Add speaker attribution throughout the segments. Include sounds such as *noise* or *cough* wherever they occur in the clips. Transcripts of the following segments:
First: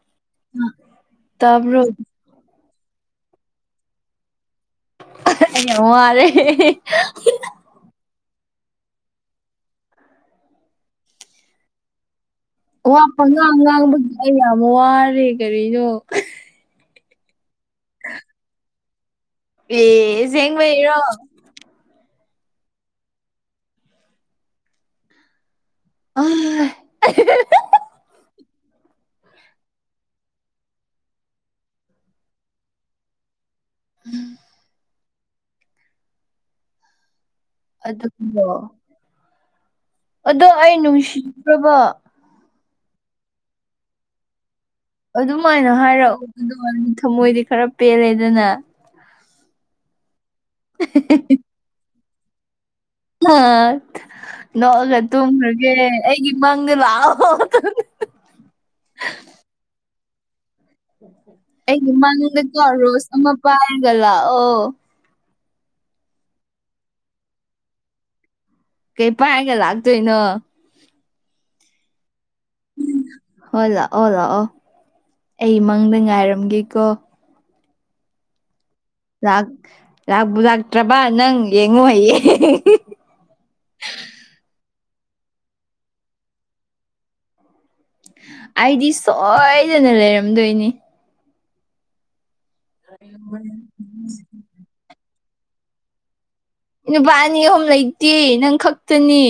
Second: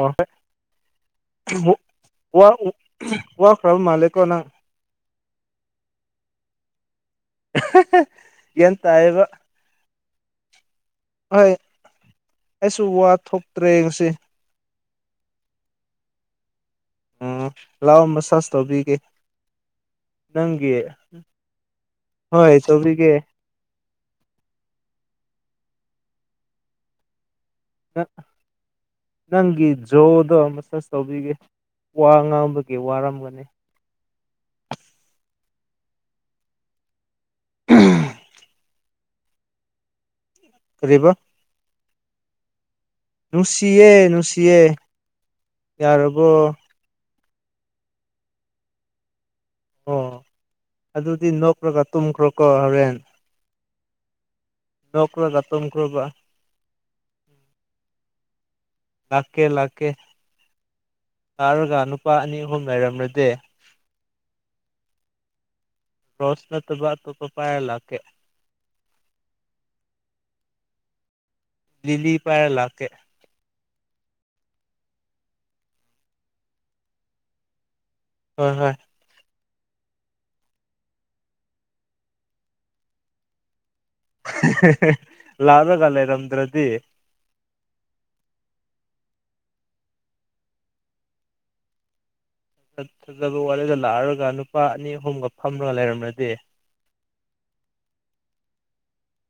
Speaker 1: ꯑꫭ ꯑꯦ
Speaker 2: ꯑ ꯇꯥꯕ꯭ꯔꯣ
Speaker 1: ꯋꯥ ꯎ ꯋꯥꯈ꯭ꯔꯥꯕ ꯃꯥꯂꯦꯀꯣ ꯅꯪ
Speaker 2: ꯑꯩ ꯌꯥꯝ ꯋꯥꯔꯦ
Speaker 1: ꯒ꯭ꯌꯥꯟ ꯇꯥꯌꯦꯕ ꯍꯣꯏ ꯑꯩꯁꯨ
Speaker 2: ꯋꯥ ꯄꯪꯉꯥꯡ
Speaker 1: ꯊꯣꯛꯇ꯭ꯔꯦ ꯉꯁꯤ
Speaker 2: ꯉꯥꯡꯕꯒꯤ ꯑꯩ ꯌꯥꯝ ꯋꯥꯔꯦ ꯀꯔꯤꯅꯣ
Speaker 1: ꯑꯣ ꯂꯥꯛꯑꯣ ꯃꯥꯁꯥꯖ ꯇꯧꯕꯤꯒꯦ
Speaker 2: ꯑꯦ
Speaker 1: ꯅꯪꯒꯤ
Speaker 2: ꯑꯁꯦꯡꯕꯩꯔꯣ
Speaker 1: ꯍꯣꯏ ꯇꯧꯕꯤꯒꯦ
Speaker 2: *inaudible*
Speaker 1: *inaudible* ꯅꯪꯒꯤ ꯖꯣꯗꯣ ꯃꯥꯁꯥꯖ ꯇꯧꯕꯤꯒꯦ ꯋꯥ ꯉꯥꯡꯕꯒꯤ ꯋꯥꯔꯝꯒꯅꯤ
Speaker 2: *inaudible* ꯑꯗꯨꯕꫭ ꯑꯗꯣ ꯑꯩ
Speaker 1: ꯀꯔꯤꯕ
Speaker 2: ꯅꯨꯡꯁꯤꯕ꯭ꯔꯥꯕ
Speaker 1: ꯅꯨꯡꯁꯤꯌꯦ ꯅꯨꯡꯁꯤꯌꯦ
Speaker 2: ꯑꯗꯨꯃꯥꯏꯅ ꯍꯥꯏꯔꯛꯑꯣ ꯑꯗꯨ
Speaker 1: ꯌꯥꯔꯕꯣ
Speaker 2: ꯑꫭꯏꯗꯤ ꯊꯃꯣꯏꯗꯤ ꯈꯔ ꯄꯦꯜꯂꯦꯗꯅ
Speaker 1: ꯑꯣ ꯑꯗꯨꯗꯤ ꯅꯣꯛꯔꯒ ꯇꯨꯝꯈ꯭ꯔꯣꯀꯣ ꯍꯣꯔꯦꯟ
Speaker 2: ꯅꯛ ꯅꯣꯛꯑꯒꯥ
Speaker 1: ꯅꯣꯛꯂꯒ
Speaker 2: ꯇꯨꯝꯈ꯭ꯔꯥꯒꯦ
Speaker 1: ꯇꯨꯝꯈ꯭ꯔꯣꯕ
Speaker 2: ꯑꯩꯒꯤ ꯃꯪꯗꯥ ꯂꯥꯛꯑꯣ ꯑꯗꯨꯅ
Speaker 1: ꯂꯥꯛꯀꯦ ꯂꯥꯛꯀꯦ ꯂꯥꯛꯔꯒ
Speaker 2: ꯑꯩꯒꯤ
Speaker 1: ꯅꯨꯄꯥ ꯑꯅꯤ ꯑꯍꯨꯝ
Speaker 2: ꯃꯪꯗꯀꯣ ꯔꯣꯁ
Speaker 1: ꯂꯩꯔꯝꯂꯗꯤ
Speaker 2: ꯑꯃꯥ ꯄꯥꯏꯔꯒ ꯂꯥꯛꯑꯣ
Speaker 1: ꯔꯣꯁ ꯅꯠꯇꯕꯥ ꯑꯇꯣꯞꯄ ꯄꯥꯏꯔ ꯂꯥꯛꯀꯦ
Speaker 2: ꯀꯩ ꯄꯥꯏꯔꯒ ꯂꯥꯛꯇꯣꯏꯅꯣ
Speaker 1: ꯂꯤꯂꯤ ꯄꯥꯏꯔ ꯂꯥꯛꯀꯦ
Speaker 2: ꯍꯣꯏ ꯂꯥꯛꯑꯣ ꯂꯥꯛꯑꯣ ꯑꯩ ꯃꯪꯗ ꯉꯥꯏꯔꯝꯒꯦꯀꯣ
Speaker 1: ꯍꯣꯏ ꯍꯣꯏ
Speaker 2: ꯂꯥꯛ ꯂꯥꯛꯄꯨ ꯂꯥꯛꯇ꯭ꯔꯥꯕ ꯅꯪ ꯌꯦꯡꯉꯣ ꯍꯌꯦꯡ
Speaker 1: ꯂꯥꯛꯔꯒ ꯂꯩꯔꯝꯗ꯭ꯔꯥꯗꯤ
Speaker 2: ꯑꯩꯗꯤ ꯁꯣꯏꯗꯅ ꯂꯩꯔꯝꯗꯣꯏꯅꯤ
Speaker 1: ꯁꯛ ꯐꯥꯖꯕ ꯋꯥꯠꯂꯦꯗ ꯂꯥꯛꯔꯒ ꯅꯨꯄꯥ ꯑꯅꯤ ꯑꯍꯨꯝꯒ ꯐꯝꯔꯥ ꯂꯩꯔꯝꯂꯥꯗꯤ
Speaker 2: ꯅꯨꯄꯥ ꯑꯅꯤ ꯑꯍꯨꯝ ꯂꯩꯇꯦ ꯅꯪ ꯈꯛꯇꯅꯤ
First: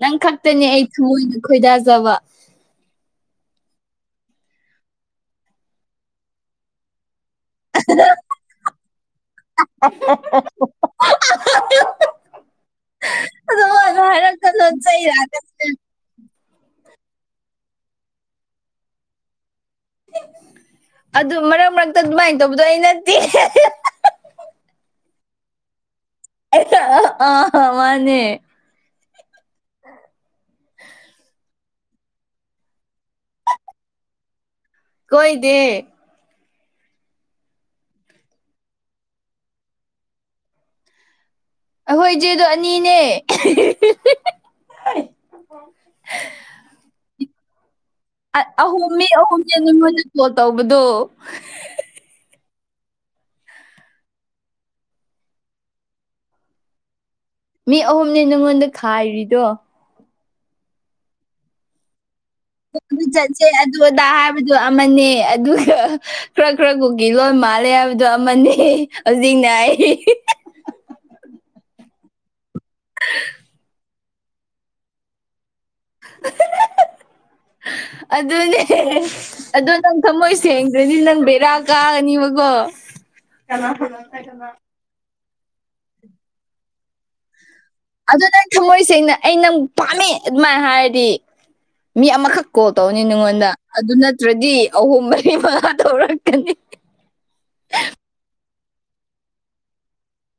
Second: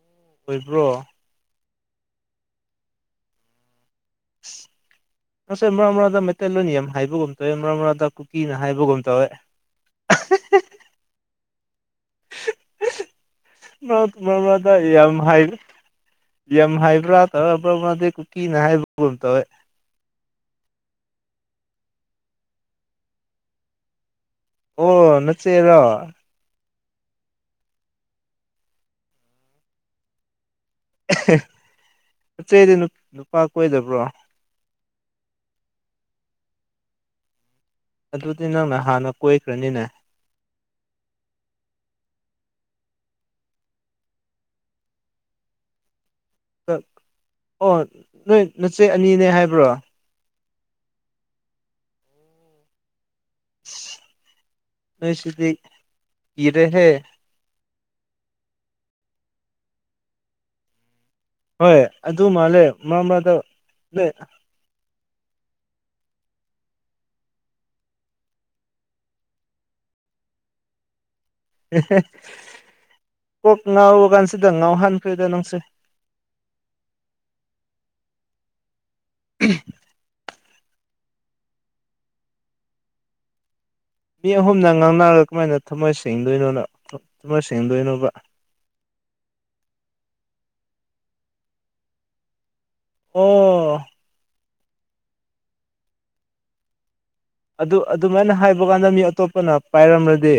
Speaker 2: ꯅꯪ ꯈꯛꯇꯅꯦ ꯑꯩ
Speaker 1: ꯑꯣꯏꯕ꯭ꯔꯣ
Speaker 2: ꯊꯃꯣꯏꯅ ꯈꯣꯏꯗꯥꯖꯕ
Speaker 1: ꯑꯁ ꯅꯪꯁꯦ ꯃꯔꯛ ꯃꯔꯛꯇꯥ ꯃꯩꯇꯩꯂꯣꯟ ꯌꯥꯝ ꯍꯥꯏꯕꯒꯨꯝ ꯇꯧꯋꯦ ꯃꯔꯛ ꯃꯔꯛꯇ ꯀꯨꯀꯤꯅ ꯍꯥꯏꯕꯒꯨꯝ ꯇꯧꯋꯦ
Speaker 2: *unintelligible* ꯑꯗꯨꯃꯥꯏꯅ ꯍꯥꯏꯔꯛꯀꯅꯣ ꯆꯩ ꯂꯥꯛꯀꯅꯤ
Speaker 1: *unintelligible* ꯌꯥꯝ ꯍꯥꯏꯕ꯭ꯔꯥ ꯇꯧꯔ *unintelligible* ꯀꯨꯀꯤꯅ ꯍꯥꯏꯕꯒꯨꯝ ꯇꯧꯋꯦ
Speaker 2: ꯑꯗꯨ ꯃꯔꯛ ꯃꯔꯛꯇ ꯑꯗꯨꯃꯥꯏꯟ ꯇꯧꯕꯗꯣ ꯑꯩ ꯅꯠꯇꯦ
Speaker 1: ꯑꯣ ꯅꯆꯦꯔꯣ
Speaker 2: ꯑꯥ ꯃꯥꯅꯦ
Speaker 1: ꯅꯆꯦꯗꯤ ꯅꯨꯞ ꯅꯨꯄꯥ ꯀꯣꯏꯗꯕ꯭ꯔꯣ
Speaker 2: ꯀꯣꯏꯗꯦ
Speaker 1: ꯑꯗꯨꯗꯤ ꯅꯪꯅ ꯍꯥꯟꯅ ꯀꯣꯏꯈ꯭ꯔꯅꯤꯅꯦ
Speaker 2: ꯑꯩꯈꯣꯏ ꯆꯦꯗꯣ ꯑꯅꯤꯅꯦ
Speaker 1: *unintelligible*
Speaker 2: ꯑꯥ
Speaker 1: ꯅꯆꯦ
Speaker 2: ꯑꯍꯨꯝ ꯃꯤ
Speaker 1: ꯑꯅꯤꯅꯦ
Speaker 2: ꯑꯍꯨꯝꯁꯦ
Speaker 1: ꯍꯥꯏꯕ꯭ꯔꯣ
Speaker 2: ꯅꯉꯣꯟꯗ ꯀꯣꯜ ꯇꯧꯕꯗꯣ
Speaker 1: ꯅꯣꯏꯁꯤꯗꯤ ꯀꯤꯔꯦꯍꯦ
Speaker 2: ꯃꯤ ꯑꯍꯨꯝꯅꯤ ꯅꯪꯉꯣꯟꯗ ꯈꯥꯏꯔꯤꯗꯣ
Speaker 1: ꯍꯣꯏ ꯑꯗꯨ ꯃꯥ
Speaker 2: ꯀꯣꯏꯕ ꯆꯠꯆꯦ ꯑꯗꯨ ꯑꯗꯥ ꯍꯥꯏꯕ ꯗꯨ ꯑꯃꯥꯅꯦ ꯑꯗꯨꯒ ꯈꯔ ꯈꯔ ꯀꯨꯀꯤ ꯂꯣꯟ ꯃꯥꯜꯂꯦ ꯍꯥꯏꯕꯗꯣ ꯑꯃꯥꯅꯦ ꯍꯧꯖꯤꯛꯅ ꯑꯩ
Speaker 1: ꯑꯦꯍꯦ ꯀꯣꯛ ꯉꯥꯎꯕ ꯀꯥꯟꯁꯤꯗ ꯉꯥꯎꯍꯥꯟꯈ꯭ꯔꯦꯗ ꯅꯪꯁꯦ
Speaker 2: *unintelligible* ꯑꯗꯨꯅꯦ ꯑꯗꯨ ꯅꯪ ꯊꯝꯃꯣꯏ ꯆꯦꯡꯒ꯭ꯔꯗꯤ ꯅꯪ ꯕꯦꯔꯥ ꯀꯥꯒꯅꯤꯕꯒꯣ *unintelligible*
Speaker 1: ꯃꯤ ꯑꯍꯨꯝꯅ ꯉꯥꯡꯅꯔ ꯀꯃꯥꯏꯅ ꯊꯃꯣꯏ ꯁꯦꯡꯗꯣꯏꯅꯣꯅ ꯊꯃꯣꯏ ꯁꯦꯡꯗꯣꯏꯅꯣ
Speaker 2: ꯑꯗꯨ ꯅꯪ ꯊꯝꯃꯣꯏ ꯁꯦꯡꯅ ꯑꯩ ꯅꯪ ꯄꯥꯝꯃꯦ ꯑꯗꯨꯃꯥꯏ ꯍꯥꯏꯔꯗꯤ ꯃꯤ ꯑꯃꯥꯈꯛ ꯀꯣꯜ ꯇꯧꯅꯤ ꯅꯉꯣꯟꯗ
Speaker 1: ꯑꯣ
Speaker 2: ꯑꯗꯨ ꯅꯠꯇ꯭ꯔꯗꯤ ꯑꯍꯨꯝ ꯃꯔꯤ ꯃꯉꯥ ꯇꯧꯔꯛꯀꯅꯤ
Speaker 1: ꯑꯗꯨ ꯑꯗꯨꯃꯥꯏꯅ ꯍꯥꯏꯕ ꯀꯥꯟꯗ ꯃꯤ ꯑꯇꯣꯞꯄꯅ ꯄꯥꯏꯔꯝꯂꯗꯤ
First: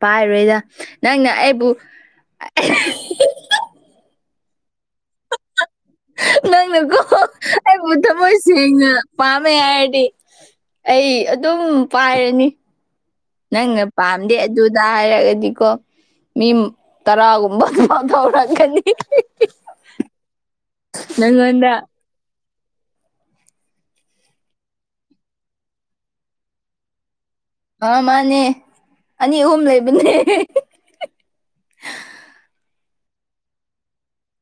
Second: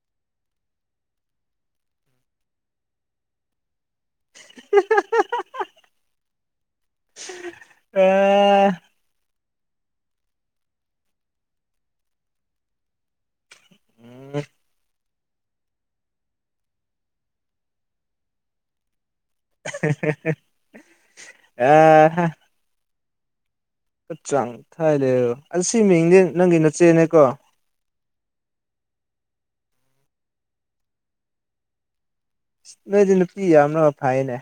Speaker 2: ꯄꯥꯏꯔꯣꯏꯗ ꯅꯪꯅ ꯑꯩꯕꯨ
Speaker 1: *unintelligible*
Speaker 2: ꯅꯪꯅꯀꯣ ꯑꯩꯕꯨ ꯊꯃꯣꯏ
Speaker 1: ꯑꯦ
Speaker 2: ꯁꯦꯡꯅ ꯄꯥꯝꯃꯦ ꯍꯥꯏꯔꯗꯤ ꯑꯩ ꯑꯗꯨꯝ ꯄꯥꯏꯔꯅꯤ ꯅꯪꯅ ꯄꯥꯝꯗꯦ
Speaker 1: ꯎꯝ
Speaker 2: ꯑꯗꯨꯗꯥ ꯍꯥꯏꯔꯒꯗꯤꯀꯣ ꯃꯤꯝ ꯇꯔꯥꯒꯨꯝꯕ ꯐꯣꯟ ꯇꯧꯔꯛꯀꯅꯤ ꯅꯪꯉꯣꯟꯗ
Speaker 1: *unintelligible* ꯑꯆꯥꯡ ꯊꯥꯔꯦꯔꯣ ꯑꯁꯤ ꯃꯤꯡꯗꯤ ꯅꯪꯒꯤ ꯅꯆꯦꯅꯦꯀꯣ
Speaker 2: ꯑꯥ ꯃꯥꯅꯦ ꯑꯅꯤ ꯑꯍꯨꯝ ꯂꯩꯕꯅꯦ
Speaker 1: ꯅꯣꯏꯗꯤ ꯅꯨꯄꯤ ꯌꯥꯝꯔꯒ ꯐꯩꯌꯦꯅꯦ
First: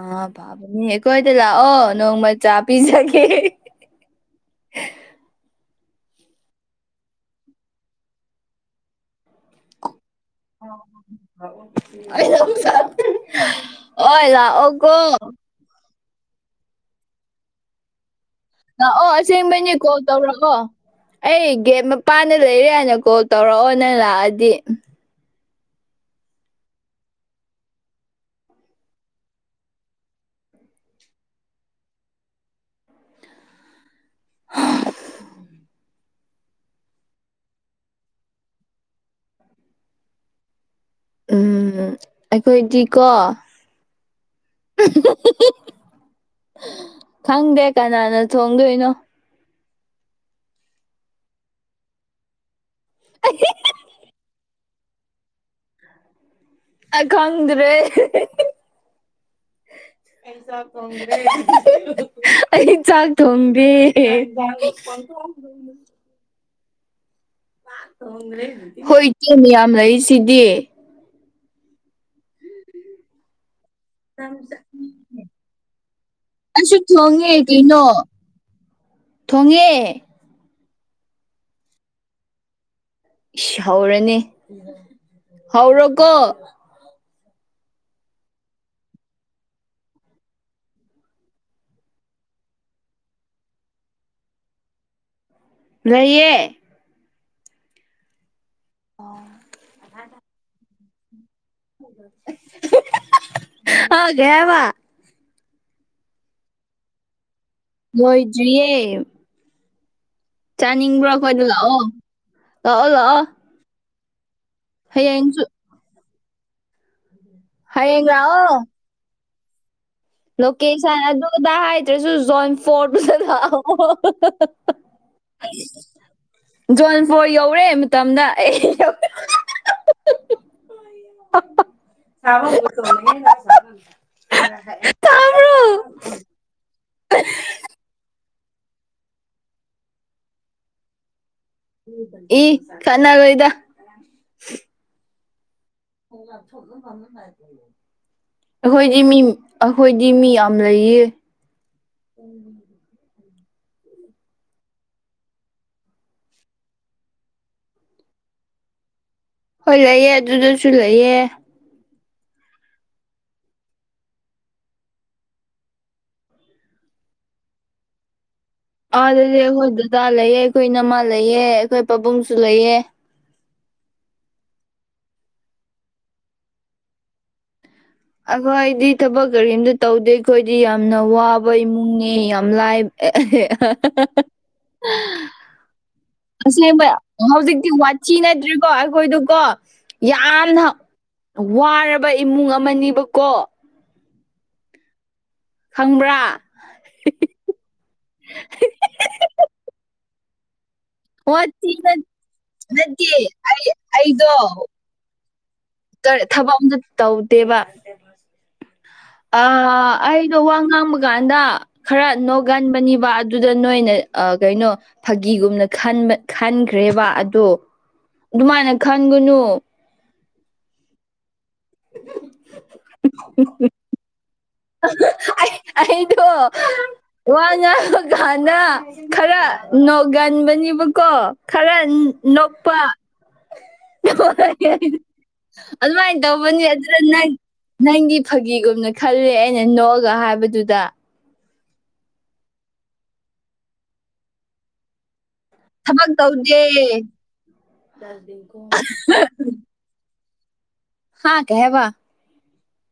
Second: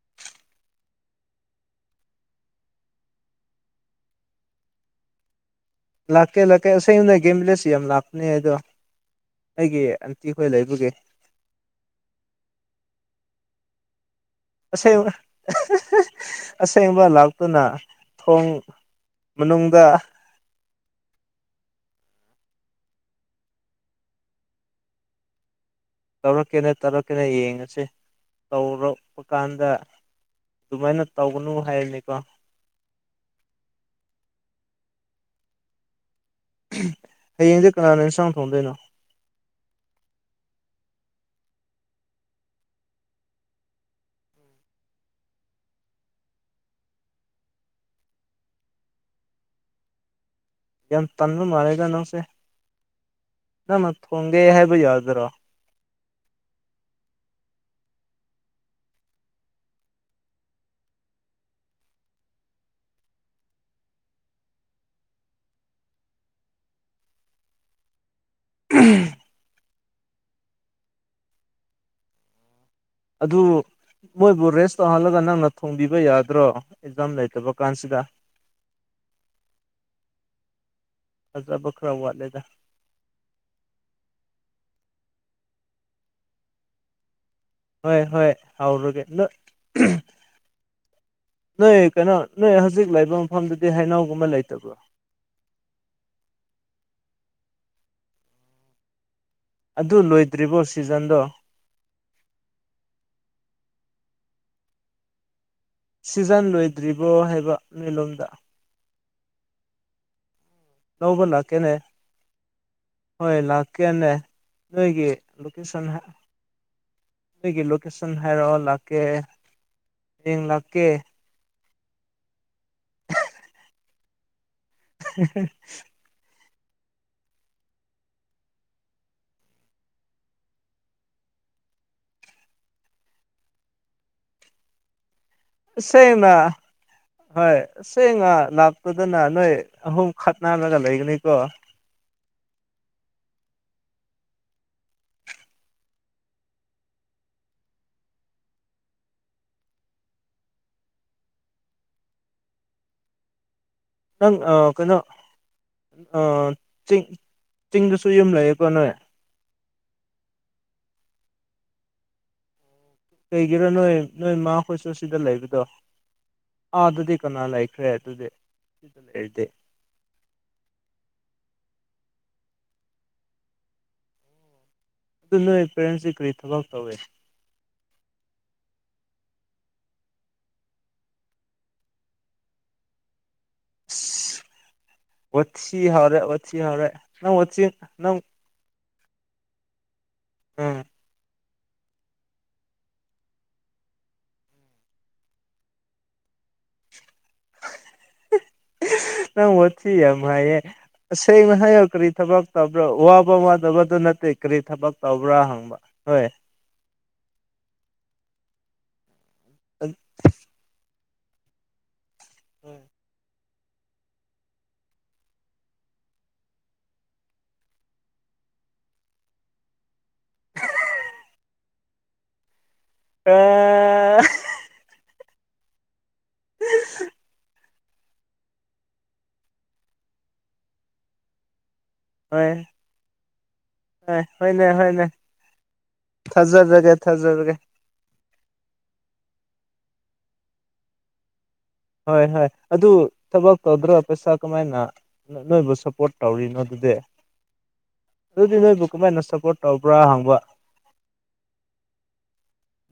Speaker 2: ꯑꯥ ꯐꯥꯕꯅꯦ ꯑꯈꯣꯏꯗ ꯂꯥꯛꯑꯣ ꯅꯣꯡꯃꯥ ꯆꯥ ꯄꯤꯖꯒꯦ
Speaker 1: ꯂꯥꯛꯀꯦ ꯂꯥꯛꯀꯦ ꯑꯁꯦꯝꯅꯦ ꯒꯦꯝ ꯕꯤꯂꯦꯖ ꯌꯥꯝ ꯂꯥꯛꯄꯅꯦ ꯑꯗꯣ ꯑꯩꯒꯤ ꯈꯣꯏ ꯂꯩꯕꯒꯤ
Speaker 2: *unintelligible* ꯑꯣꯏ ꯂꯥꯛ
Speaker 1: ꯑꯁꯦꯕ ꯑꯁꯦꯡꯕ ꯂꯥꯛꯇꯨꯅ ꯊꯣꯡ
Speaker 2: ꯂꯥꯛꯑꯣ ꯑꯁꯦꯡꯕꯩꯅꯦ
Speaker 1: ꯃꯅꯨꯡꯗ
Speaker 2: ꯀꯣꯜ ꯇꯧꯔꯛꯑꯣ ꯑꯩ ꯒꯦꯠ ꯃꯄꯥꯟꯗ ꯂꯩꯔꯦ ꯍꯥꯏꯅ ꯀꯣꯜ ꯇꯧꯔꯛꯑꯣ ꯅꯪ ꯂꯥꯛꯑꯗꯤ
Speaker 1: ꯇꯧꯔꯛꯀꯦꯅ ꯇꯧꯔꯛꯀꯦꯅ ꯌꯦꯡꯉꯁꯦ ꯇꯧꯔꯛꯄ ꯀꯥꯟꯗ ꯗꯨꯃꯥꯏꯅ ꯇꯧꯒꯅꯨ ꯍꯥꯏꯔꯅꯤꯀꯣ ꯍꯌꯦꯡꯁꯦ ꯀꯅꯥꯅ ꯏꯟꯁꯥꯡ ꯊꯣꯡꯗꯣꯏꯅꯣ
Speaker 2: ꯎꯝ ꯑꯩꯈꯣꯏꯗꯤꯀꯣ *unintelligible* ꯈꯪꯗꯦ ꯀꯅꯥꯅ ꯊꯣꯡꯗꯣꯏꯅꯣ
Speaker 1: ꯌꯥꯝ ꯇꯟꯕ ꯃꯥꯜꯂꯦꯗ ꯅꯪꯁꯦ ꯅꯪꯅ ꯊꯣꯡꯒꯦ ꯍꯥꯏꯕ ꯌꯥꯗꯔꯣ
Speaker 2: ꯑꯩ ꯈꯪꯗꯔꯦ ꯑꯩ ꯆꯥꯛ ꯊꯣꯡꯗꯦ *inaudible* ꯍꯣꯏ ꯏꯇꯤꯡ ꯃꯌꯥꯝ ꯂꯩꯔꯤꯁꯤꯗꯤ
Speaker 1: ꯑꯗꯨ ꯃꯣꯏꯕꯨ ꯔꯦꯁ ꯇꯧꯍꯜꯂꯒ ꯅꯪꯅ ꯊꯣꯡꯕꯤꯕ ꯌꯥꯗ꯭ꯔꯣ
Speaker 2: ꯑꯩꯁꯨ
Speaker 1: ꯑꯦꯛꯖꯥꯝ
Speaker 2: ꯊꯣꯡꯉꯦ
Speaker 1: ꯂꯩꯇꯕ
Speaker 2: ꯀꯩꯅꯣ
Speaker 1: ꯀꯥꯟꯁꯤꯗ
Speaker 2: ꯊꯣꯡꯉꯦ
Speaker 1: ꯊꯖꯕ ꯈꯔꯥ ꯋꯥꯠꯂꯦꯗ
Speaker 2: ꯏꯁ ꯍꯧꯔꯦꯅꯦ ꯍꯧꯔꯣꯀꯣ
Speaker 1: ꯍꯣꯏ ꯍꯣꯏ ꯍꯧꯔꯒꯦ ꯅꯣꯏ ꯅꯣꯏ ꯀꯩꯅꯣ ꯅꯣꯏ ꯍꯧꯖꯤꯛ ꯂꯩꯕ ꯃꯐꯝꯗꯨꯗꯤ ꯍꯩꯅꯧ ꯒꯨꯝꯕ ꯂꯩꯇꯕ꯭ꯔꯣ
Speaker 2: ꯂꯩꯌꯦ *inaudible*
Speaker 1: ꯑꯗꯨ ꯂꯣꯏꯗ꯭ꯔꯤꯕꯣ ꯁꯤꯖꯟꯗꯣ
Speaker 2: ꯍꯥ ꯀꯩ ꯍꯥꯏꯕ
Speaker 1: ꯁꯤꯖꯟ ꯂꯣꯏꯗ꯭ꯔꯤꯕꯣ ꯍꯥꯏꯕ ꯅꯣꯏ ꯂꯣꯝꯗ
Speaker 2: ꯂꫭꯏꯗ꯭ꯔꯤꯌꯦ
Speaker 1: ꯂꯧꯕ
Speaker 2: ꯑꯩꯈꯣꯏꯗ
Speaker 1: ꯂꯥꯛꯀꯦꯅꯦ
Speaker 2: ꯂꯥꯛꯑꯣ ꯂꯥꯛꯑꯣ ꯂꯥꯛꯑꯣ
Speaker 1: ꯍꯣꯏ ꯂꯥꯛ ꯀꯦꯅꯦ ꯅꯣꯏꯒꯤ
Speaker 2: ꯍꯌꯦꯡꯁꯨ
Speaker 1: ꯂꫭꯀꯦꯁꯟ ꯍꯥꯏꯌꫭ ꯅꯣꯏꯒꯤ
Speaker 2: ꯍꯌꯦꯡ
Speaker 1: ꯂꯣꯀꯦꯁꯟ ꯍꯥꯏꯔꯛꯑꯣ
Speaker 2: ꯂꯥꯛꯑꯣ
Speaker 1: ꯂꯥꯛꯀꯦ ꯍꯌꯦꯡ ꯂꯥꯛꯀꯦ
Speaker 2: ꯂꯣꯀꯦꯁꯟ ꯑꯗꯨꯗ ꯍꯥꯏꯗ꯭ꯔꯁꯨ ꯖꯣꯟ ꯐꯣꯔꯗꯨꯗ ꯂꯥꯛꯑꯣ *unintelligible* ꯖꯣꯟ ꯐꯣꯔ ꯌꯧꯔꯦ ꯃꯇꯝꯗ ꯑꯩ *unintelligible*
Speaker 1: ꯁꯦꯡꯉ ꯍꯣꯏ ꯁꯦꯡꯉ ꯅꯪ ꯑꯗꯨꯗꯅ ꯅꯣꯏ ꯑꯍꯨꯝ ꯈꯠ ꯅꯂꯒ ꯂꯩꯒꯅꯤꯀꯣ
Speaker 2: ꯏ ꯈꯠꯅ ꯔꯣꯏꯗ *unintelligible* ꯑꯩꯈꯣꯏꯗꯤ ꯃꯤ ꯑꯩꯈꯣꯏꯗꯤ ꯃꯤ ꯌꯥꯝ ꯂꯩꯌꯦ *inaudible*
Speaker 1: ꯅꯪ ꯑ ꯀꯩꯅꯣ ꯑ ꯆꯤꯡ ꯆꯤꯡꯗꯁꯨ ꯌꯨꯝ ꯂꯩꯌꯦꯀꯣ ꯅꯣꯏ
Speaker 2: ꯍꯣꯏ ꯂꯩꯑꯦ ꯑꯗꯨꯗꯁꯨ ꯂꯩꯌꯦ
Speaker 1: ꯀꯩꯒꯤꯔꯣ ꯅꯣꯏ ꯅꯣꯏ ꯃꯥ ꯍꫭꯏꯁꯨ ꯁꯤꯗ ꯂꯩꯕꯗꯣ ꯑꯥꯗꯗꯤ ꯀꯅꯥ ꯂꯩꯈ꯭ꯔꯦ ꯑꯗꯨꯗꯤ ꯁꯤꯗ
Speaker 2: ꯑꯥꯗꯗꯤ
Speaker 1: ꯂꯩꯔꯗꯤ
Speaker 2: ꯑꯩꯈꯣꯏ ꯗꯥꯗꯥ ꯂꯩꯌꯦ ꯑꯩꯈꯣꯏ ꯏꯅꯝꯃꯥ ꯂꯩꯌꯦ ꯑꯩꯈꯣꯏ ꯄꯥꯕꯨꯡꯁꯨ ꯂꯩꯌꯦ
Speaker 1: ꯑꯗꯨ ꯅꯣꯏ ꯄꯦꯔꯦꯟꯁꯁꯤ ꯀꯔꯤ ꯊꯕꯛ ꯇꯧꯏ
Speaker 2: ꯑꯈꯣꯏ ꯑꯩꯗꯤ ꯊꯕꯛ ꯀꯔꯤꯝꯇ ꯇꯧꯗꯦ ꯑꯩꯈꯣꯏꯗꯤ ꯌꯥꯝꯅ ꯋꯥꯕ ꯏꯃꯨꯡꯅꯤ ꯌꯥꯝ ꯂꯥꯏ *unintelligible*
Speaker 1: ꯏꯁ ꯋꯥꯊꯤ ꯍꯧꯔꯦ ꯋꯥꯊꯤ
Speaker 2: ꯑꯁꯦꯡꯕ
Speaker 1: ꯍꯧꯔꯦ ꯅꯪ
Speaker 2: ꯍꯧꯖꯤꯛꯇꯤ ꯋꯥꯊꯤ
Speaker 1: ꯅꯪ
Speaker 2: ꯅꯠꯇ꯭ꯔꯦ ꯀꯣ ꯑꯩꯈꯣꯏꯗꯨꯀꯣ ꯌꯥꯝꯅ
Speaker 1: ꯎꯝ
Speaker 2: ꯋꯥꯔꯕ ꯏꯃꯨꯡ ꯑꯃꯅꯤꯕꯀꯣ ꯈꯪꯕ꯭ꯔꯥ꯫
Speaker 1: ꯅꯪ ꯋꯥꯊꯤ ꯌꯥꯝ ꯍꯥꯏꯌꯦ꯫ ꯇꯁꯦꯡꯅ
Speaker 2: ꯋꯥꯊꯤ
Speaker 1: ꯍꯥꯏꯌꯣ ꯀꯔꯤ ꯊꯕꯛ ꯇꯧꯕ꯭ꯔꯣ
Speaker 2: ꯅꯠꯇꯦ
Speaker 1: ꯋꯥꯕ ꯋꯥꯗꯕꯗꯨ ꯅꯠꯇꯦ ꯀꯔꯤ ꯊꯕꯛ ꯇꯧꯕ꯭ꯔꯥ ꯍꯪꯕ꯫
Speaker 2: ꯀꯥ
Speaker 1: ꯍꯣꯏ
Speaker 2: ꯊꯕꯛ ꯑꯝꯇ ꯇꯧꯗꯦꯕ꯫ *inaudible* ꯑ ꯑꯩꯗꯣ ꯋꯥ ꯉꯥꯡꯕ ꯀꯥꯟꯗ ꯈꯔ ꯅꯣꯛꯒꯟꯕꯅꯤꯕ ꯑ ꯗꯨꯗ ꯅꯣꯏꯅ ꯑꯥ ꯀꯩꯅꯣ ꯐꯥꯒꯤꯒꯨꯝꯅ ꯈꯟꯕ ꯈꯟꯈ꯭ꯔꯦꯕ ꯑꯗꯨ꯫ ꯑꯗꯨꯃꯥꯏꯅ ꯈꯟꯒꯨꯅꯨ꯫
Speaker 1: ꯑꯥ
Speaker 2: *unintelligible* ꯑꯩ ꯑꯩꯗꯣ ꯋꯥ ꯉꯥꯡꯕ ꯀꯥꯟꯗ ꯈꯔꯥ ꯅꯣꯛꯒꯟꯕꯅꯦꯕꯀꯣ ꯈꯔ
Speaker 1: ꯍꯣꯏ
Speaker 2: ꯅꯣꯛꯄꯥ
Speaker 1: ꯍꯣꯏ ꯍꯣꯏꯅꯦ ꯍꯣꯏꯅꯦ
Speaker 2: *unintelligible* ꯑꯗꯨꯃꯥꯥꯏ ꯇꯧꯕꯅꯦ
Speaker 1: ꯊꯥꯖꯔꯒꯦ
Speaker 2: ꯑꯗꯨꯗ ꯅꫭꯏ
Speaker 1: ꯊꯥꯖꯔꯒꯦ
Speaker 2: ꯅꯪꯗꯤ ꯐꯒꯤꯒꯨꯝꯅ ꯈꯜꯂꯦ ꯑꯩꯅ ꯅꯣꯛꯑꯒ ꯍꯥꯏꯕꯗꯨꯗ꯫
Speaker 1: ꯍꯣꯏ ꯍꯣꯏ ꯑꯗꯨ ꯊꯕꯛ ꯇꯧꯗ꯭ꯔꯒ ꯄꯩꯁꯥ ꯀꯃꯥꯏꯅ ꯅꯣꯏꯕꯨ
Speaker 2: ꯊꯕꯛ
Speaker 1: ꯁꯞꯄꯣꯔꯠ ꯇꯧꯔꯤꯅꯣ
Speaker 2: ꯇꯧꯗꯦ
Speaker 1: ꯑꯗꯨꯗꯤ ꯑꯗꯨꯗꯤ ꯅꯣꯏꯕꯨ ꯀꯃꯥꯏꯅ ꯁꯞꯄꯣꯔꯠ ꯇꯧ ꯕ꯭ꯔꯥ ꯍꯪꯕ꯫
Speaker 2: ꯍꯥꯥ ꯀꯩ ꯍꯥꯏꯕ꯫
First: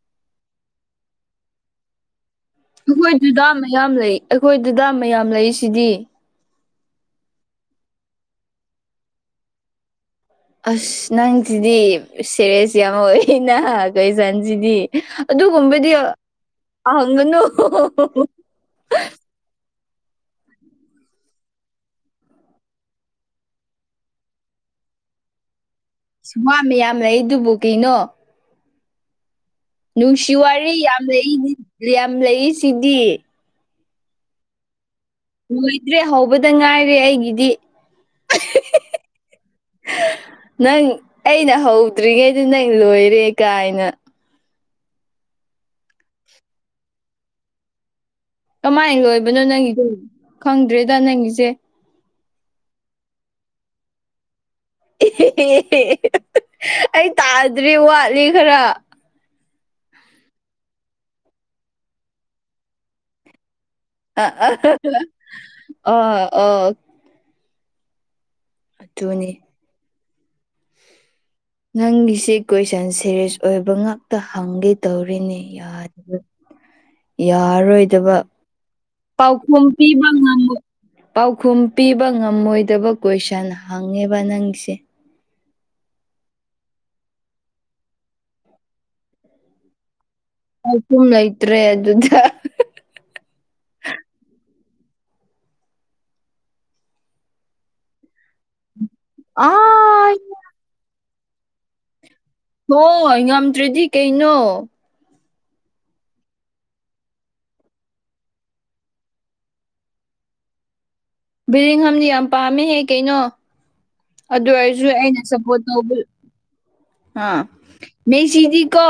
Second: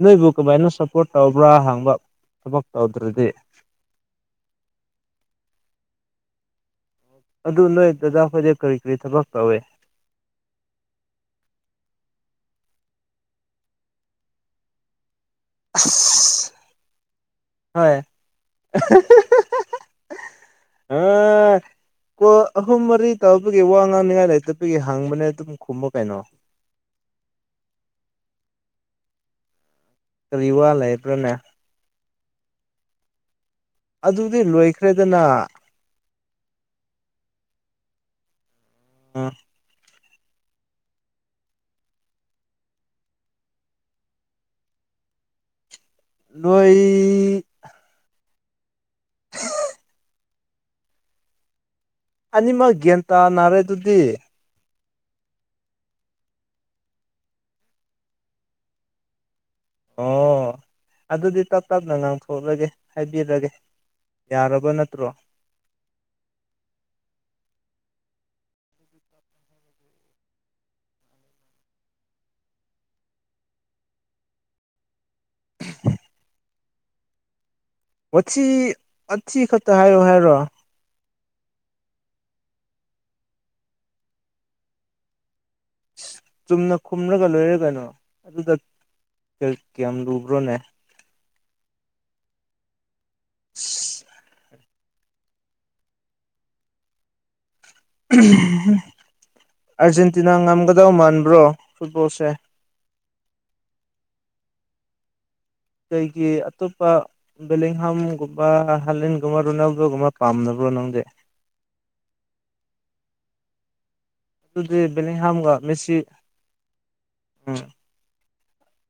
Speaker 1: ꯅꯣꯏꯕꯨ ꯀꯃꯥꯏꯅ ꯁꯞꯄꯣꯔꯠ ꯇꯧꯕ꯭ꯔꯥ ꯍꯪꯕ꯫ ꯊꯕꯛ
Speaker 2: ꯑꯩꯈꯣꯏ
Speaker 1: ꯇꯧꯗ꯭ꯔꯗꯤ
Speaker 2: ꯗꯗꯥ ꯃꯌꯥꯝ ꯂꯩ ꯑꯩꯈꯣꯏ ꯗꯗꯥ ꯃꯌꯥꯝ ꯂꯩꯁꯤꯗꯤ꯫
Speaker 1: ꯑꯗꯨ ꯅꯣꯏ ꯗꯗꯥ ꯈꯣꯏꯗꯤ ꯀꯔꯤ ꯀꯔꯤ ꯊꯕꯛ ꯇꯧꯋꯦ꯫
Speaker 2: ꯑꯁ ꯅꯪꯁꯤꯗꯤ ꯁꯦꯔꯦꯁ ꯌꯥꯃ ꯑꯣꯏꯌꯦꯅꯥ ꯀꯣꯏꯁꯟꯁꯤꯗꯤ꯫ ꯑꯗꯨꯒꯨꯝꯕꯗꯤ
Speaker 1: ꯑꯁ
Speaker 2: ꯍꯪꯒꯅꯨ꯫
Speaker 1: ꯍꯣꯏ
Speaker 2: *unintelligible*
Speaker 1: *unintelligible* ꯀꯣꯜ ꯑꯍꯨꯝ ꯃꯔꯤ ꯇꯧꯕꯒꯤ ꯋꯥ ꯉꯥꯡꯅꯤꯡꯉꯥꯏ ꯂꯩꯇꯕꯒꯤ ꯍꯥꯡꯕꯅꯦ ꯑꯗꯨꯝ ꯈꯨꯝꯃꯨ ꯀꯩꯅꯣ꯫
Speaker 2: ꯋꯥ ꯃꯌꯥꯝ ꯂꯩ ꯑꯗꯨꯕꯨ ꯀꯩꯅꯣ꯫ ꯅꯨꯡꯁꯤ
Speaker 1: ꯀꯔꯤ ꯋꯥ
Speaker 2: ꯋꯥꯔꯤ ꯌꯥꯝ
Speaker 1: ꯂꯩꯕ꯭ꯔꯥꯅꯦ
Speaker 2: ꯂꯩꯗꯤ ꯌꯥꯝ ꯂꯩ ꯁꯤꯗꯤ꯫
Speaker 1: ꯑꯗꯨꯗꯤ ꯂꯣꯏꯈ꯭ꯔꯦꯗꯅꯥ꯫
Speaker 2: ꯂꯣꯏꯗ꯭ꯔꯦ ꯍꯧꯕꯗ ꯉꯥꯏꯔꯦ ꯑꯩꯒꯤꯗꯤ꯫ *unintelligible*
Speaker 1: *unintelligible*
Speaker 2: *unintelligible* ꯅꯪ ꯑꯩꯅ ꯍꯧꯗ꯭ꯔꯤꯉꯩꯗ ꯅꯪ ꯂꯣꯏꯔꯦ ꯀꯥꯏꯅ꯫
Speaker 1: ꯅꯣꯏ
Speaker 2: ꯀꯃꯥꯏꯟ ꯂꯣꯏꯕꯅꯣ ꯅꯪꯒꯤꯗꯨ ꯈꯪꯗ꯭ꯔꯦꯗ ꯅꯪꯒꯤꯁꯦ꯫
Speaker 1: ꯑꯅꯤꯃꯛ ꯒ꯭ꯋꯥꯟ ꯇꯥꯅꯔꯦ ꯑꯗꯨꯗꯤ꯫
Speaker 2: *unintelligible* ꯑꯩ ꯇꯥꯗ꯭ꯔꯤ ꯋꯥꯠꯂꯤ ꯈꯔ꯫
Speaker 1: ꯑꯣ ꯑꯗꯨꯗꯤ ꯇꯞ ꯇꯞꯅ ꯉꯥꯡꯊꯣꯛꯂꯒꯦ ꯍꯥꯏꯕꯤꯔꯒꯦ꯫ ꯌꯥꯔꯕ ꯅꯠꯇ꯭ꯔꯣ
Speaker 2: *unintelligible* ꯑꯣ ꯑꯣ꯫ ꯑꯗꯨꯅꯤ꯫ ꯅꯪꯒꯤꯁꯦ ꯀꯣꯏꯁꯟ ꯁꯦꯔꯦꯁ ꯑꯣꯏꯕ ꯉꯥꯛꯇ ꯍꯪꯒꯦ ꯇꯧꯔꯤꯅꯦ ꯌꯥ *inaudible* ꯌꯥꯔꯔꯣꯏꯗꯕ
Speaker 1: ꯋꯥꯊꯤ ꯋꯥꯊꯤ
Speaker 2: ꯄꯥꯎꯈꯨꯝ
Speaker 1: ꯈꯛꯇ ꯍꯥꯏꯌꯣ
Speaker 2: ꯄꯤꯕ
Speaker 1: ꯍꯥꯏꯔꯣ
Speaker 2: ꯉꯝꯃꯣ ꯄꯥꯎꯈꯨꯝ ꯄꯤꯕ ꯉꯝꯃꯣꯏꯗꯕ ꯀꯣꯏꯁꯟ ꯍꯪꯉꯦꯕ ꯅꯪꯁꯦ꯫
Speaker 1: ꯑꯁ ꯆꯨꯝꯅ ꯈꯨꯝꯔꯒ ꯂꯣꯏꯔꯦ ꯀꯩꯅꯣ ꯑꯗꯨꯗ ꯀ ꯀꯌꯥꯝ ꯂꯨꯕ꯭ꯔꯣꯅꯦ꯫
Speaker 2: ꯄꯥꯎꯈꯨꯝ ꯂꯩꯇ꯭ꯔꯦ ꯑꯗꯨꯗ꯫
Speaker 1: *inaudible* *unintelligible*
Speaker 2: ꯑꯥ
Speaker 1: ꯑꯥꯔꯖꯦꯟꯇꯤꯅꯥ ꯉꯝꯒꯗꯕ ꯃꯥꯟꯕ꯭ꯔꯣ ꯐꯨꯠꯕꯣꯜꯁꯦ꯫
Speaker 2: ꯍꯣꯏ ꯉꯝꯗ꯭ꯔꯗꯤ ꯀꯩꯅꯣ
Speaker 1: ꯀꯩꯒꯤ ꯑꯇꯣꯞꯄ ꯕꯦꯂꯤꯡꯍꯝꯒꯨꯝꯕ ꯍꯂꯦꯟꯒꯨꯝꯕ ꯔꯣꯅꯥꯜꯗꯣꯒꯨꯝꯕ ꯄꯥꯝꯗꯕ꯭ꯔꯣ ꯅꯪꯗꯤ
Speaker 2: ꯕꯦꯂꯤꯡꯍꯝꯗꯤ ꯌꯥꯝ ꯄꯥꯝꯃꯤꯍꯦ ꯀꯩꯅꯣ ꯑꯗꯨ
Speaker 1: ꯑꯗꯨꯗꯤ
Speaker 2: ꯑꯣꯏꯔꯁꯨ ꯑꯩꯅ
Speaker 1: ꯕꯦꯂꯤꯡꯍꯥꯝꯒ
Speaker 2: ꯁꯞꯄꯣꯔꯠ ꯇꯧꯕ
Speaker 1: ꯃꯦꯁꯤ
Speaker 2: ꯍꯥ
Speaker 1: ꯎꯝ
Speaker 2: ꯃꯦꯁꯤꯗꯤꯀꯣ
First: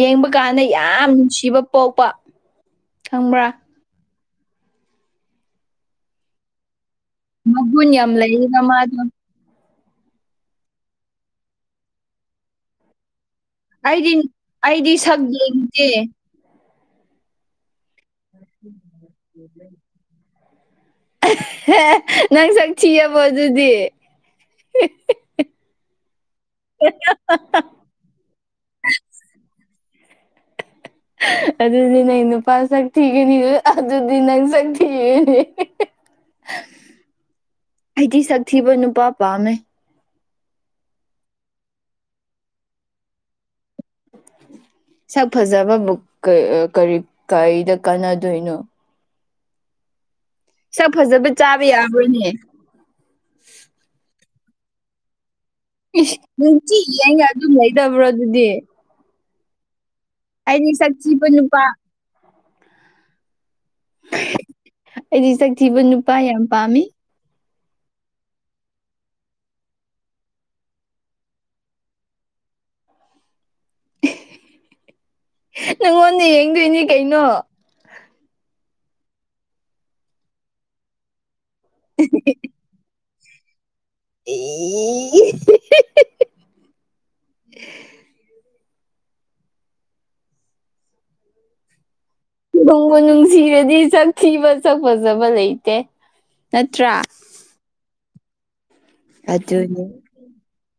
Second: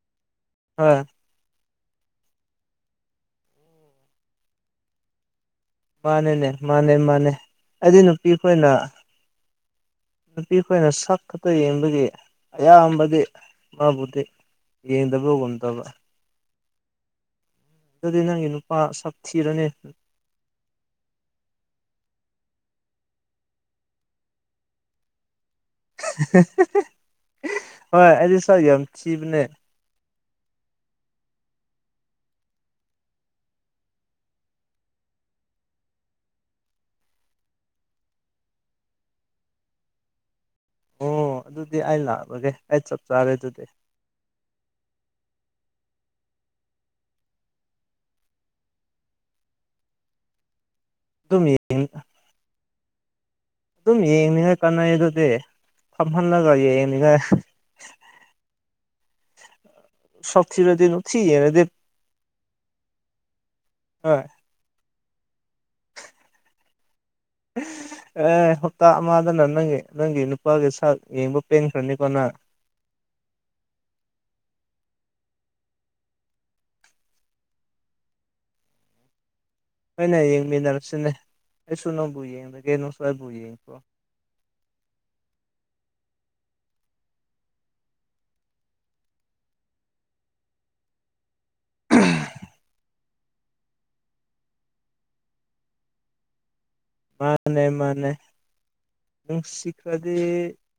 Speaker 2: ꯌꯦꯡꯕ ꯀꯥꯟꯗ
Speaker 1: ꯍꯣꯏ
Speaker 2: ꯌꯥꯝ ꯅꯨꯡꯁꯤꯕ ꯄꯣꯛꯄ ꯈꯪꯕ꯭ꯔꯥ
Speaker 1: ꯃꯥꯅꯤꯅꯦ ꯃꯥꯅꯦ ꯃꯥꯅꯦ
Speaker 2: ꯃꯒꯨꯟ
Speaker 1: ꯑꯩꯗꯤ
Speaker 2: ꯌꯥꯝ ꯂꯩꯌꯦꯅ ꯃꯥ ꯗꯨ
Speaker 1: ꯅꯨꯄꯤ ꯑꯈꯣꯏꯅ ꯁꯛ ꯈꯛꯇ ꯌꯦꯡꯕꯒꯤ ꯑꯌꯥꯝꯕꯗꯤ ꯃꯥꯕꯨꯗꯤ
Speaker 2: ꯑꯩꯗꯤ ꯑꯩꯗꯤ ꯁꯛ
Speaker 1: ꯌꯦꯡꯗꯕ ꯉꯝꯗꯕ
Speaker 2: ꯌꯦꯡꯗꯦ
Speaker 1: ꯑꯗꯨꯗꯤ ꯅꯪꯒꯤ ꯅꯨꯄꯥ ꯁꯥꯛꯊꯤꯔꯅꯤ
Speaker 2: ꯅꯪ ꯁꯛ ꯊꯤꯔꯕꯣ ꯑꯗꯨꯗꯤ
Speaker 1: *unintelligible* ꯍꯣꯏ ꯑꯩꯗꯤ ꯁꯛ ꯌꯥꯝ ꯊꯤꯕꯅꯦ
Speaker 2: ꯑꯗꯨꯗꯤ ꯅꯪ ꯅꯨꯄꯥ ꯁꯛ ꯊꯤꯒꯅꯤ ꯑꯗꯨꯗꯤ ꯅꯪ ꯁꯛ ꯊꯤꯔꯦꯅꯦ
Speaker 1: *inaudible*
Speaker 2: ꯑꯩꯗꯤ ꯁꯛ ꯊꯤꯕ ꯅꯨꯄꯥ ꯄꯥꯝꯃꯦ
Speaker 1: ꯑꯣ ꯑꯗꯨꯗꯤ ꯑꯩ ꯂꯥꯛꯔꯒꯦ ꯑꯩ ꯆꯞ ꯆꯥꯔꯦ ꯑꯗꯨꯗꯤ
Speaker 2: ꯁꯛ ꯐꯖꯕ ꯕꯨ ꯀꯔꯤ ꯀꯔꯤꯗ ꯀꯥꯟꯅꯗꯣꯏꯅꯣ ꯁꯛ ꯐꯖꯕ
Speaker 1: ꯑꯗꯨꯝ
Speaker 2: ꯆꯥꯕ
Speaker 1: ꯌꯦꯡ
Speaker 2: ꯌꯥꯕ꯭ꯔꯣꯅꯦ
Speaker 1: ꯑꯗꯨꯝ ꯌꯦꯡꯅꯤꯉꯥꯏ ꯀꯥꯟꯅꯩꯌꯦꯗꯨꯗꯤ
Speaker 2: ꯏꯁ ꯅꯨꯡꯇꯤꯒꯤ ꯌꯦꯡꯒ ꯑꯗꯨꯝ ꯂꯩꯗꯕ꯭ꯔꯣ ꯑꯗꯨꯗꯤ
Speaker 1: ꯁꯛ
Speaker 2: ꯑꯩꯗꯤ
Speaker 1: ꯊꯤꯔꯗꯤ
Speaker 2: ꯁꯛ ꯊꯤꯕ
Speaker 1: ꯅꯨꯡꯇꯤꯒꯤ ꯌꯦꯡꯑꯗꯤ
Speaker 2: ꯅꯨꯄꯥ
Speaker 1: *inaudible* ꯑ
Speaker 2: ꯑꯩꯗꯤ ꯁꯛ ꯊꯤꯕ ꯅꯨꯄꯥ ꯌꯥꯝ ꯄꯥꯝꯃꯤ
Speaker 1: ꯑꯦ ꯍꯞꯇꯥ ꯑꯃꯗꯅ ꯅꯪꯒꯤ ꯅꯪꯒꯤ ꯅꯨꯄꯥꯒꯤ ꯁꯛ ꯌꯦꯡꯕ ꯄꯦꯟꯈ꯭ꯔꯅꯤꯀꯣ ꯅꯪ
Speaker 2: ꯅꯪꯉꯣꯟꯗ ꯌꯦꯡꯗꯣꯏꯅꯤ ꯀꯩꯅꯣ
Speaker 1: ꯍꯩꯅ ꯌꯦꯡꯃꯤꯟꯅꯔꯁꯤꯅꯦ ꯑꯩꯁꯨ ꯅꯪꯕꯨ ꯌꯦꯡꯂꯒꯦ ꯅꯪꯁꯨ ꯑꯩꯕꯨ ꯌꯦꯡꯈ꯭ꯔꯣ
Speaker 2: *unintelligible* ꯎ *unintelligible* ꯅꯨꯡꯕꯨ ꯅꯨꯡꯁꯤꯔꯗꯤ ꯁꯥꯛ ꯊꯤꯕ ꯁꯛ ꯐꯖꯕ ꯂꯩꯇꯦ ꯅꯠꯇ꯭ꯔꯥ
Speaker 1: ꯃꯥꯅꯦ ꯃꯥꯅꯦ
Speaker 2: ꯑꯗꯨꯅꯤ
Speaker 1: ꯅꯨꯡꯁꯤꯈ꯭ꯔꯗꯤ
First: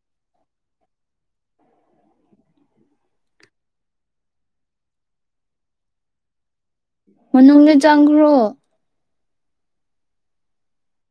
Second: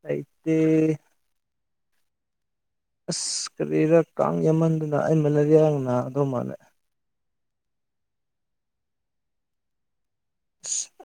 Speaker 1: ꯂꯩꯇꯦ ꯑꯁ ꯀꯔꯤꯔꯥ ꯀꯥꯡ ꯌꯥꯝꯃꯟꯗꯨꯅ ꯑꯩ ꯃꯦꯂꯩꯔꯤꯌꯥ ꯅꯥꯒꯗꯧ ꯃꯥꯜꯂꯦ
Speaker 2: ꯃꯅꯨꯡꯗ ꯆꯪꯒ꯭ꯔꯣ
Speaker 1: *unintelligible*